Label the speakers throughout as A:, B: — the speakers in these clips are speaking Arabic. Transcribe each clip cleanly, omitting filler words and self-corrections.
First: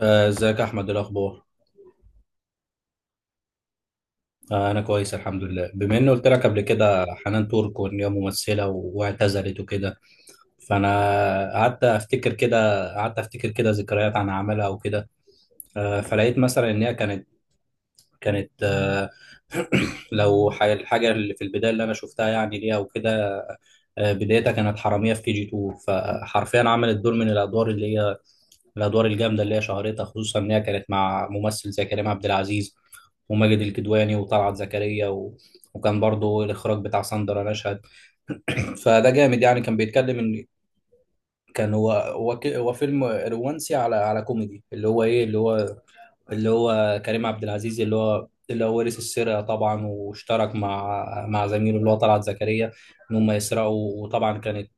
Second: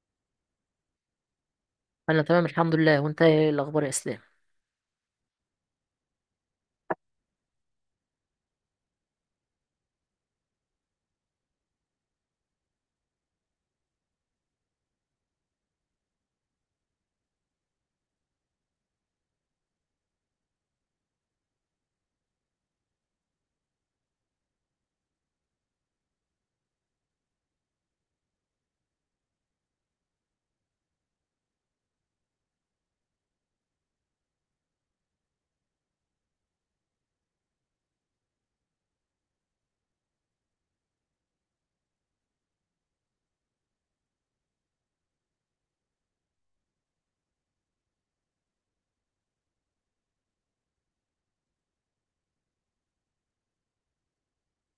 A: ازيك يا احمد، إيه الاخبار؟
B: انا تمام الحمد لله، وانت ايه الاخبار يا اسلام؟
A: انا كويس الحمد لله. بما اني قلت لك قبل كده حنان ترك، وان هي ممثله واعتزلت وكده، فانا قعدت افتكر كده، ذكريات عن اعمالها وكده. فلقيت مثلا ان هي كانت، كانت آه، لو الحاجه اللي في البدايه اللي انا شفتها يعني ليها وكده، بدايتها كانت حراميه في كي جي 2. فحرفيا عملت دور من الادوار اللي هي الادوار الجامده اللي هي شهرتها، خصوصا ان هي كانت مع ممثل زي كريم عبد العزيز وماجد الكدواني وطلعت زكريا، و... وكان برضو الاخراج بتاع ساندرا نشهد. فده جامد، يعني كان بيتكلم ان كان هو فيلم رومانسي على كوميدي، اللي هو ايه، اللي هو اللي هو كريم عبد العزيز اللي هو ورث السرقه طبعا، واشترك مع زميله اللي هو طلعت زكريا، ان هم يسرقوا. وطبعا كانت،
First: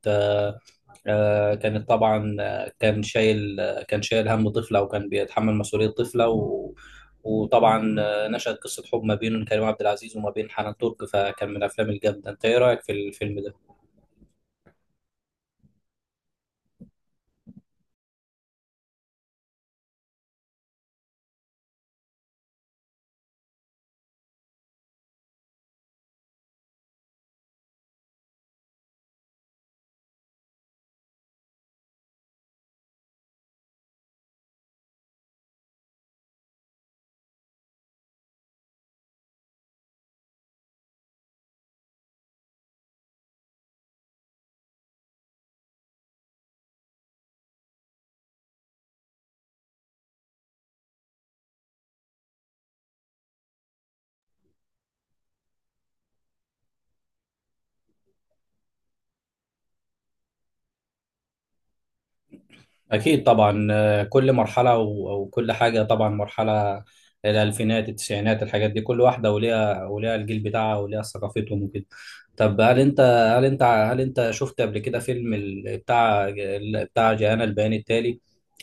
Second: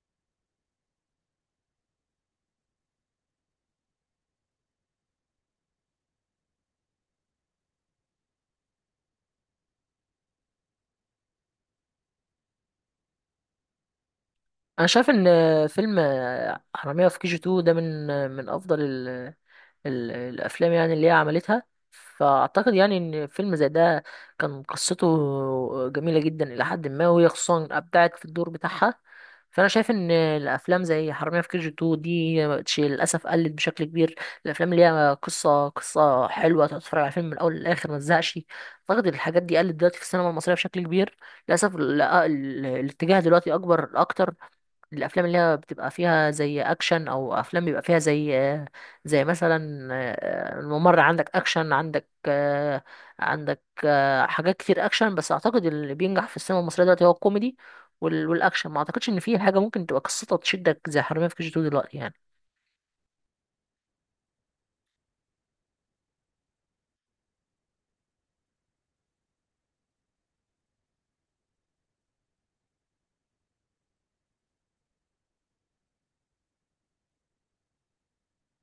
A: آه، كانت طبعا آه، كان شايل، هم طفلة وكان بيتحمل مسؤولية طفلة، و... وطبعا نشأت قصة حب ما بين كريم عبد العزيز وما بين حنان ترك، فكان من الأفلام الجامدة. أنت إيه رأيك في الفيلم ده؟
B: انا شايف ان فيلم حرامية في كي جي 2 ده من من افضل الافلام يعني اللي هي عملتها. فاعتقد يعني ان فيلم زي ده كان قصته جميله جدا الى حد ما، وهي خصوصا ابدعت في الدور بتاعها. فانا شايف ان الافلام زي حراميه في كي جي 2 دي مبقتش للاسف قلت بشكل كبير. الافلام اللي هي قصه حلوه تتفرج على فيلم من الاول للاخر ما تزهقش. اعتقد الحاجات دي قلت دلوقتي في السينما المصريه بشكل كبير. للاسف الاتجاه دلوقتي اكبر اكتر. الافلام اللي هي بتبقى فيها زي اكشن، او افلام بيبقى فيها زي مثلا الممر، عندك اكشن، عندك حاجات كتير اكشن. بس اعتقد اللي بينجح في السينما المصريه دلوقتي هو الكوميدي، والاكشن ما اعتقدش ان في حاجه ممكن تبقى قصتها تشدك زي حرامية في كي جي 2 دلوقتي يعني.
A: أكيد طبعا، كل مرحلة، و... أو كل حاجة طبعا، مرحلة الألفينات، التسعينات، الحاجات دي كل واحدة وليها الجيل بتاعها وليها ثقافتهم وكده. طب هل أنت شفت قبل كده فيلم بتاع جاءنا البيان التالي؟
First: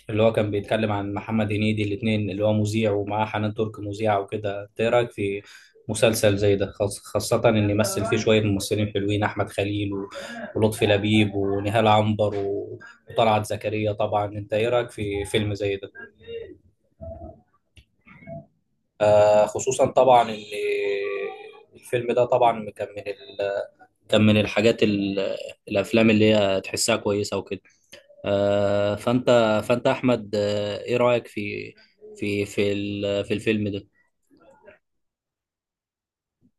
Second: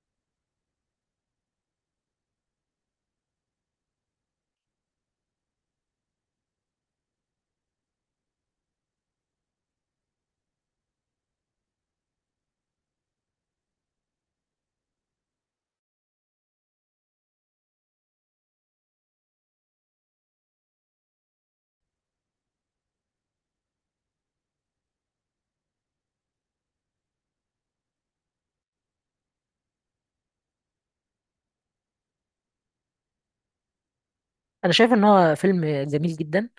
A: اللي هو كان بيتكلم عن محمد هنيدي الاثنين، اللي هو مذيع ومعاه حنان ترك مذيعة وكده. إنت ايه رأيك في مسلسل زي ده، خاصة ان يمثل فيه شوية ممثلين حلوين، احمد خليل ولطفي لبيب ونهال عنبر وطلعت زكريا؟ طبعا انت ايه رأيك في فيلم زي ده؟ آه، خصوصا طبعا ان الفيلم ده طبعا كان من الحاجات، الافلام اللي هي تحسها كويسة وكده. آه، فانت فانت احمد، ايه رايك في في الفيلم ده؟
B: انا شايف ان هو فيلم جميل جدا،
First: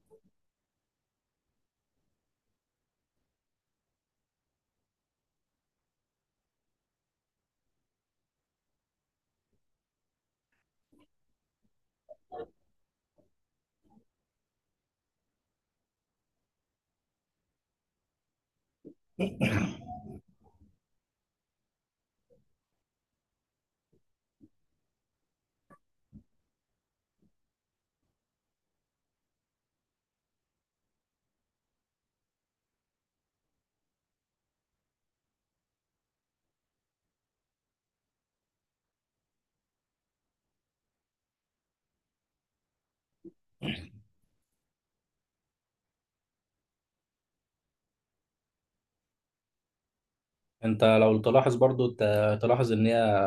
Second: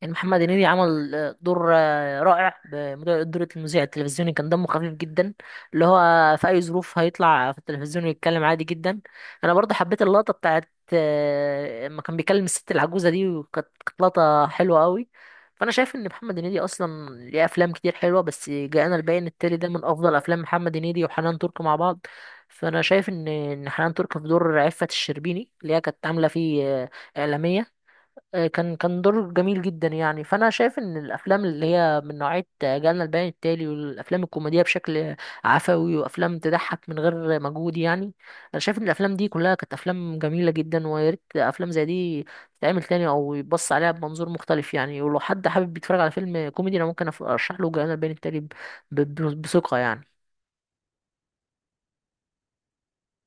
B: يعني محمد هنيدي عمل دور رائع بموضوع دور المذيع التلفزيوني، كان دمه خفيف جدا. اللي هو في اي ظروف هيطلع في التلفزيون ويتكلم عادي جدا. انا برضه حبيت اللقطه بتاعت لما كان بيكلم الست العجوزه دي، وكانت كانت لقطه حلوه قوي. فانا شايف ان محمد هنيدي اصلا ليه افلام كتير حلوه، بس جاءنا البيان التالي ده من افضل افلام محمد هنيدي وحنان ترك مع بعض. فانا شايف ان حنان ترك في دور عفة الشربيني اللي هي كانت عامله فيه اعلاميه، كان دور جميل جدا يعني. فانا شايف ان الافلام اللي هي من نوعيه جالنا البيان التالي والافلام الكوميديه بشكل عفوي، وافلام تضحك من غير مجهود يعني. انا شايف ان الافلام دي كلها كانت افلام جميله جدا، ويا ريت افلام زي دي تتعمل تاني او يبص عليها بمنظور مختلف يعني. ولو حد حابب يتفرج على فيلم كوميدي انا ممكن ارشح له جالنا البيان التالي بثقه يعني.
A: انت لو تلاحظ برضو تلاحظ ان هي،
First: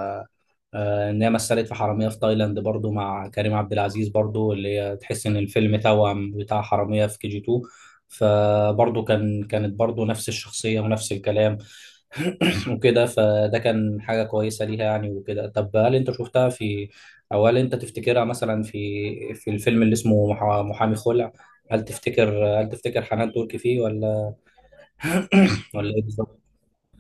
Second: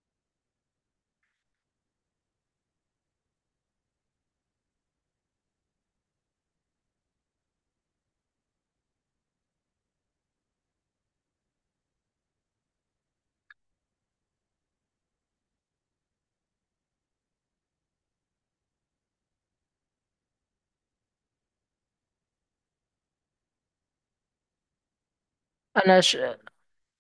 A: ان هي مثلت في حراميه في تايلاند برضو مع كريم عبد العزيز برضو، اللي هي تحس ان الفيلم توأم بتاع حراميه في كي جي 2. فبرضو كانت برضو نفس الشخصيه ونفس الكلام وكده، فده كان حاجه كويسه ليها يعني وكده. طب هل انت شفتها في، او هل انت تفتكرها مثلا في في الفيلم اللي اسمه محامي خلع؟ هل تفتكر حنان تركي فيه، ولا ايه
B: انا ش...
A: بالظبط؟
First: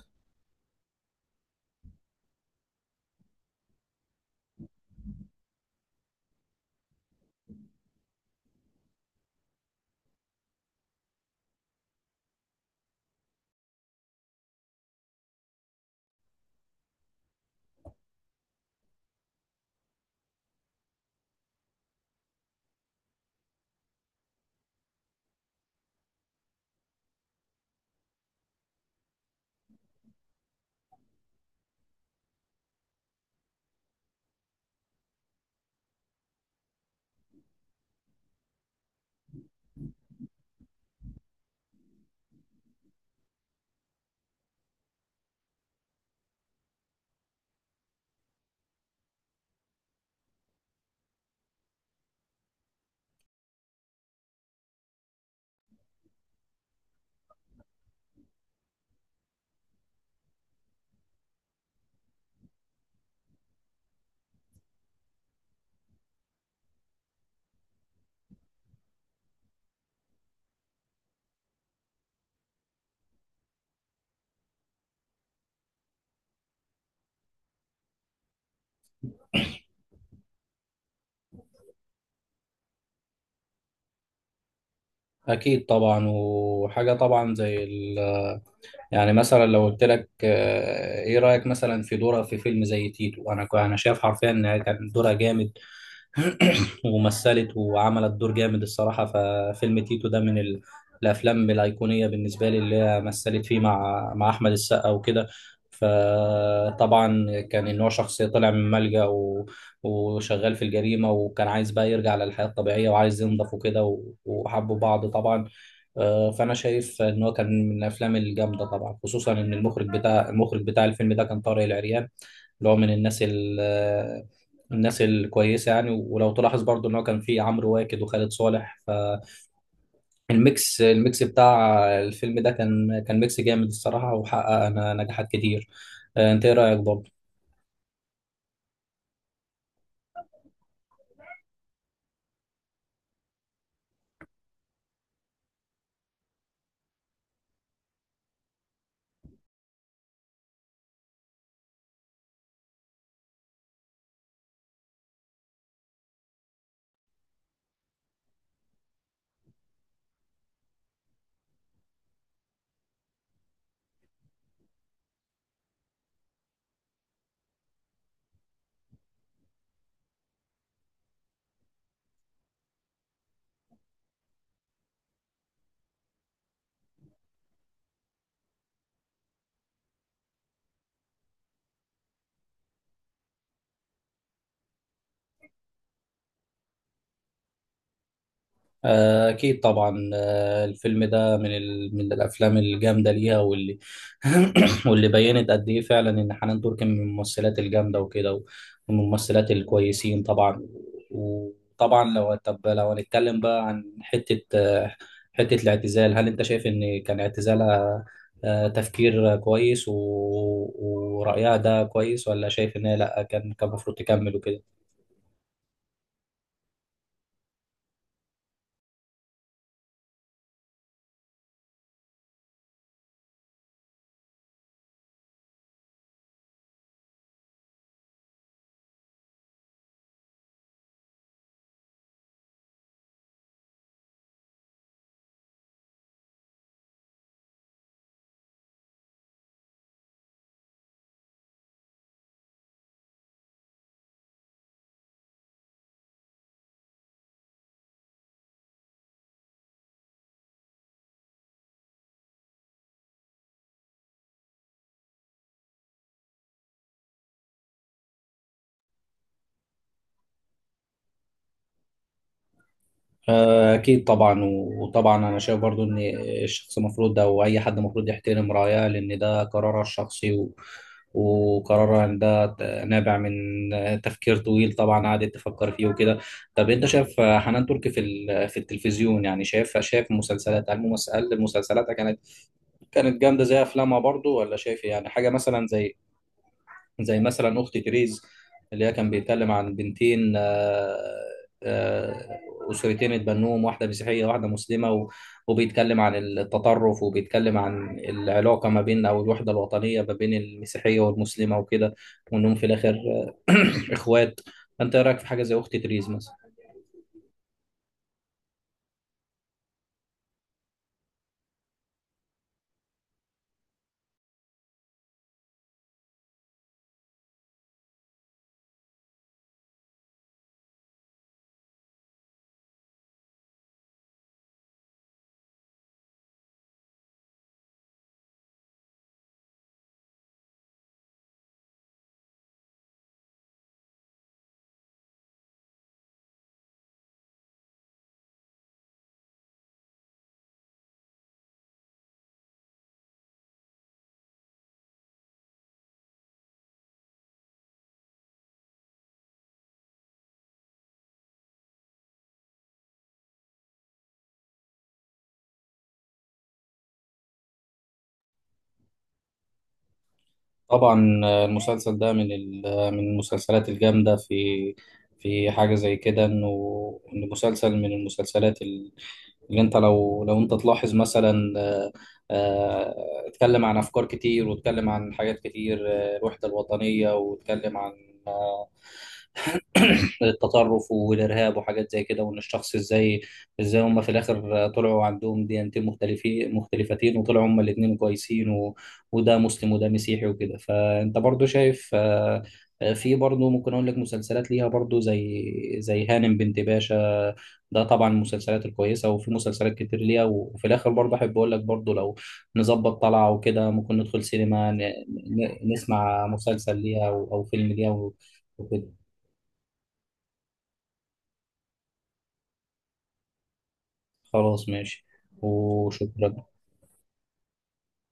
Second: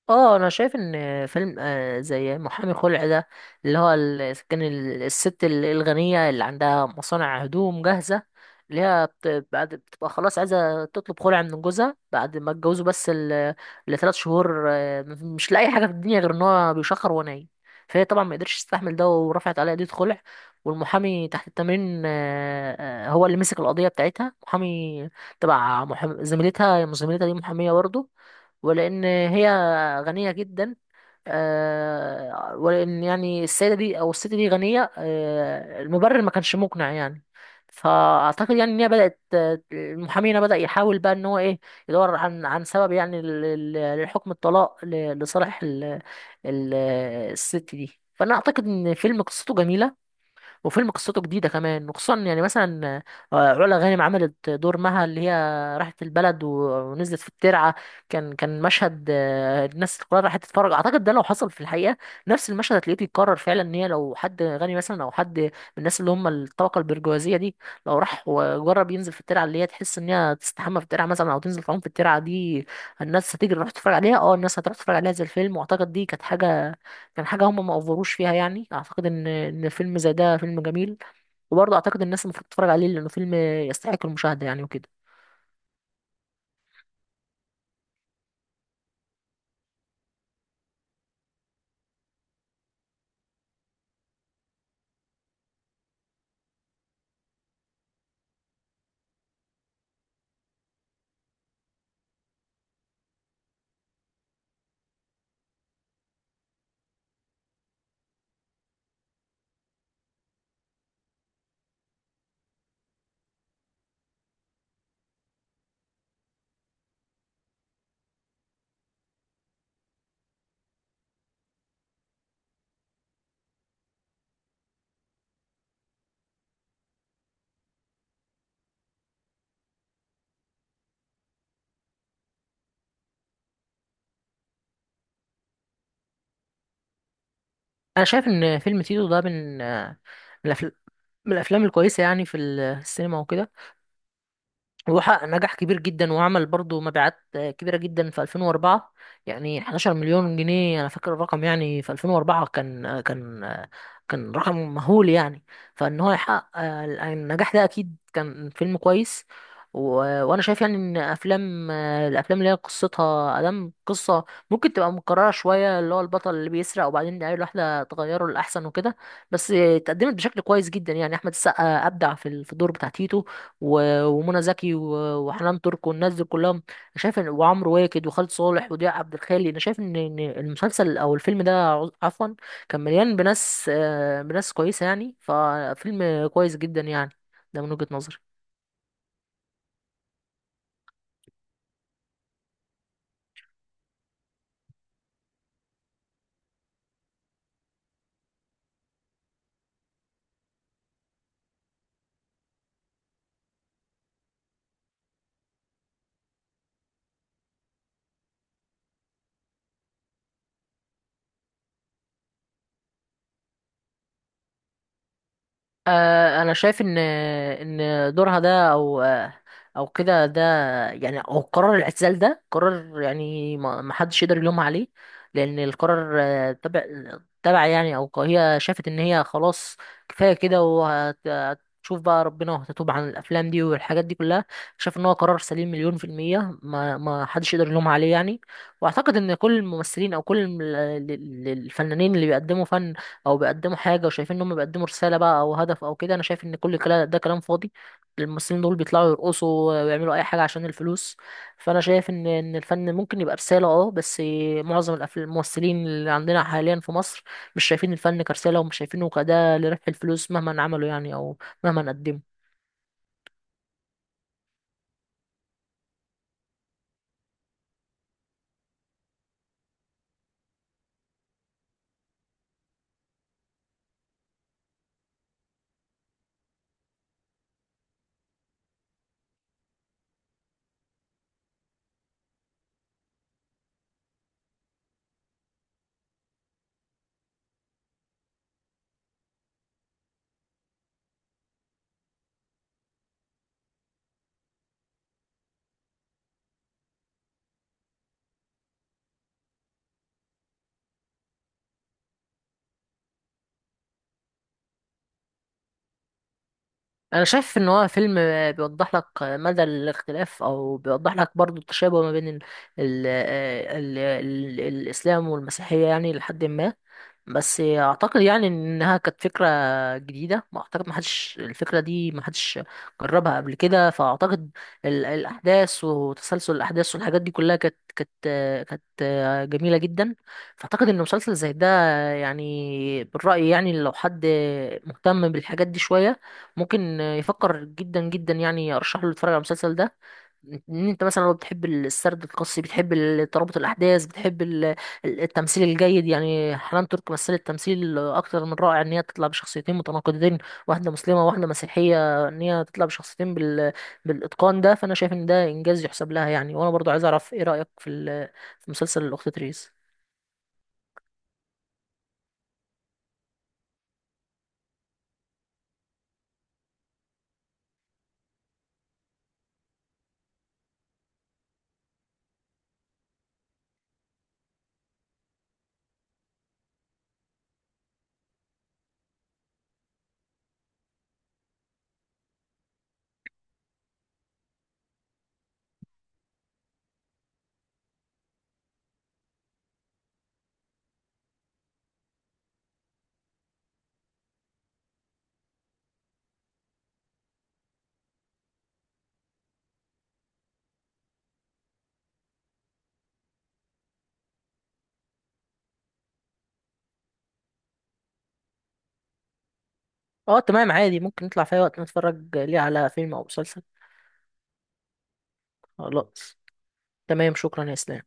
B: اه انا شايف ان فيلم زي محامي خلع ده، اللي هو ال- كان ال- الست الغنية اللي عندها مصانع هدوم جاهزة، اللي هي بعد بتبقى خلاص عايزة تطلب خلع من جوزها بعد ما اتجوزوا، بس لثلاث شهور، مش لاقي حاجة في الدنيا غير ان هو بيشخر ونايم. فهي طبعا ما قدرتش تستحمل ده، ورفعت عليها قضية خلع. والمحامي تحت التمرين، هو اللي مسك القضية بتاعتها، محامي تبع زميلتها. زميلتها دي محامية برضه. ولان هي غنية جدا، ولأن يعني السيدة دي أو الست دي غنية، المبرر ما كانش مقنع يعني. فأعتقد يعني إن هي بدأت آه، المحامي هنا بدأ يحاول بقى إن هو إيه، يدور عن سبب يعني لحكم الطلاق لصالح ال- الست دي. فأنا أعتقد إن فيلم قصته جميلة، وفيلم قصته جديدة كمان. وخصوصا يعني مثلا علا غانم عملت دور مها، اللي هي راحت البلد ونزلت في الترعة. كان مشهد الناس كلها راحت تتفرج، أعتقد ده لو حصل في الحقيقة نفس المشهد هتلاقيه بيتكرر فعلا. إن هي لو حد غني مثلا أو حد من الناس اللي هم الطبقة البرجوازية دي، لو راح وجرب ينزل في الترعة، اللي هي تحس إن هي تستحمى في الترعة مثلا أو تنزل تعوم في الترعة دي، الناس هتجري تروح تتفرج عليها. اه الناس هتروح تتفرج عليها زي الفيلم، واعتقد دي كانت حاجة كان حاجة هم ما أفوروش فيها يعني. أعتقد إن فيلم زي ده فيلم جميل، وبرضه أعتقد الناس المفروض تتفرج عليه لأنه فيلم يستحق المشاهدة يعني وكده.
A: اكيد طبعا. وحاجه طبعا زي ال، يعني مثلا لو قلت لك، ايه رأيك مثلا في دورها في فيلم زي تيتو؟ انا شايف حرفيا ان كان دورها جامد، ومثلت وعملت دور جامد الصراحة. ففيلم تيتو ده من الافلام الايقونية بالنسبة لي، اللي هي مثلت فيه مع احمد السقا وكده. فطبعا كان ان هو شخص طلع من ملجأ، و... وشغال في الجريمة، وكان عايز بقى يرجع للحياة الطبيعية وعايز ينضف وكده، و... وحبوا بعض طبعا. فانا شايف ان هو كان من الافلام الجامده طبعا، خصوصا ان المخرج بتاع الفيلم ده كان طارق العريان، اللي هو من الناس ال آه، الناس الكويسه يعني. ولو تلاحظ برضو ان هو كان فيه عمرو واكد وخالد صالح، الميكس بتاع الفيلم ده كان ميكس جامد الصراحه، وحقق نجاحات كتير. انت ايه رايك برضو؟
B: أنا شايف إن فيلم تيتو ده من من الأفل- من الأفلام الكويسة يعني في السينما وكده. وحقق نجاح كبير جدا، وعمل برضه مبيعات كبيرة جدا في 2004، يعني 11 مليون جنيه أنا فاكر الرقم يعني. في 2004 كان كان رقم مهول يعني. فإن هو يحقق النجاح ده أكيد كان فيلم كويس. وأنا شايف يعني إن أفلام آه، الأفلام اللي هي قصتها أدام قصة، ممكن تبقى مكررة شوية، اللي هو البطل اللي بيسرق وبعدين عيله واحدة تغيره لأحسن وكده، بس اتقدمت بشكل كويس جدا يعني. أحمد السقا أبدع في في الدور بتاع تيتو، ومنى زكي، وحنان ترك، والناس دي كلها. أنا شايف ان وعمرو واكد وخالد صالح وضياء عبد الخالي، انا شايف إن المسلسل او الفيلم ده، عفوا، كان مليان بناس بناس كويسه يعني، ففيلم كويس جدا يعني، ده من وجهة نظري.
A: أكيد طبعا، الفيلم ده من من الأفلام الجامدة ليها، واللي واللي بينت قد إيه فعلا إن حنان ترك من الممثلات الجامدة وكده، ومن الممثلات الكويسين طبعا. وطبعا لو هنتكلم بقى عن حتة الاعتزال، هل أنت شايف إن كان اعتزالها تفكير كويس، و... ورأيها ده كويس، ولا شايف إن هي لأ، كان المفروض تكمل وكده؟
B: انا شايف ان دورها ده، او كده ده او قرار الاعتزال ده قرار يعني، ما حدش يقدر يلومها عليه. لان القرار تبع يعني، او هي شافت ان هي خلاص كفايه كده، وهتشوف بقى ربنا، وهتتوب عن الافلام دي والحاجات دي كلها. شاف ان هو قرار سليم مليون في الميه، ما حدش يقدر يلومها عليه يعني. واعتقد ان كل الممثلين او كل الفنانين اللي بيقدموا فن او بيقدموا حاجه، وشايفين ان هم بيقدموا رساله بقى او هدف او كده، انا شايف ان كل كلا ده كلام فاضي. الممثلين دول بيطلعوا يرقصوا ويعملوا اي حاجه عشان الفلوس. فانا شايف ان الفن ممكن يبقى رساله، بس معظم الممثلين اللي عندنا حاليا في مصر مش شايفين الفن كرساله، ومش شايفينه كده لربح الفلوس مهما عملوا يعني او مهما قدموا.
A: أكيد طبعا. وطبعا أنا شايف برضو إن الشخص المفروض، أو أي حد المفروض يحترم رأيها، لأن ده قرارها الشخصي، و... وقرارها إن ده نابع من تفكير طويل، طبعا قعدت تفكر فيه وكده. طب أنت شايف حنان تركي في في التلفزيون؟ يعني شايف، مسلسلات، هل مسلسلاتها كانت جامدة زي أفلامها برضو، ولا شايف يعني حاجة مثلا زي، زي مثلا اخت تريز، اللي هي كان بيتكلم عن بنتين، آه، اسرتين اتبنوهم، واحده مسيحيه واحده مسلمه، وبيتكلم عن التطرف، وبيتكلم عن العلاقه ما بين، او الوحده الوطنيه ما بين المسيحيه والمسلمه وكده، وانهم في الاخر آه، اخوات. انت إيه رايك في حاجه زي اخت تريز مثلا؟
B: انا شايف ان هو فيلم بيوضح لك مدى الاختلاف، او بيوضح لك برضو التشابه ما بين ال ال آه، ال ال الاسلام والمسيحيه يعني لحد ما. بس اعتقد يعني انها كانت فكره جديده، ما اعتقد، ما حدش جربها قبل كده. فاعتقد الاحداث وتسلسل الاحداث والحاجات دي كلها كانت جميله جدا. فاعتقد ان مسلسل زي ده يعني بالراي، يعني لو حد مهتم بالحاجات دي شويه ممكن يفكر جدا جدا يعني، ارشحه له يتفرج على المسلسل ده. ان انت مثلا لو بتحب السرد القصي، بتحب ترابط الاحداث، بتحب التمثيل الجيد، يعني حنان ترك مثلت تمثيل اكتر من رائع ان هي تطلع بشخصيتين متناقضتين، واحده مسلمه وواحده مسيحيه. ان هي تطلع بشخصيتين بالاتقان ده، فانا شايف ان ده انجاز يحسب لها يعني. وانا برضو عايز اعرف ايه رايك في في مسلسل الاخت تريس؟
A: طبعا المسلسل ده من من المسلسلات الجامده في في حاجه زي كده، إنه مسلسل من المسلسلات اللي انت، لو تلاحظ مثلا، آه، اتكلم عن افكار كتير، واتكلم عن حاجات كتير، الوحده الوطنيه، واتكلم عن التطرف والارهاب وحاجات زي كده. وان الشخص ازاي، هم في الاخر طلعوا عندهم ديانتين مختلفتين، وطلعوا هم الاثنين كويسين، و... وده مسلم وده مسيحي وكده. فانت برضو شايف، في برضو ممكن اقول لك مسلسلات ليها برضو، زي هانم بنت باشا، ده طبعا المسلسلات الكويسه، وفي مسلسلات كتير ليها. وفي الاخر برضه احب اقول لك برضه، لو نظبط طلعه وكده ممكن ندخل سينما، نسمع مسلسل ليها، او أو فيلم ليها وكده.
B: اه، تمام، عادي، ممكن نطلع في اي وقت نتفرج ليه على فيلم او مسلسل.
A: خلاص ماشي،
B: خلاص،
A: وشكرا.
B: تمام، شكرا يا اسلام.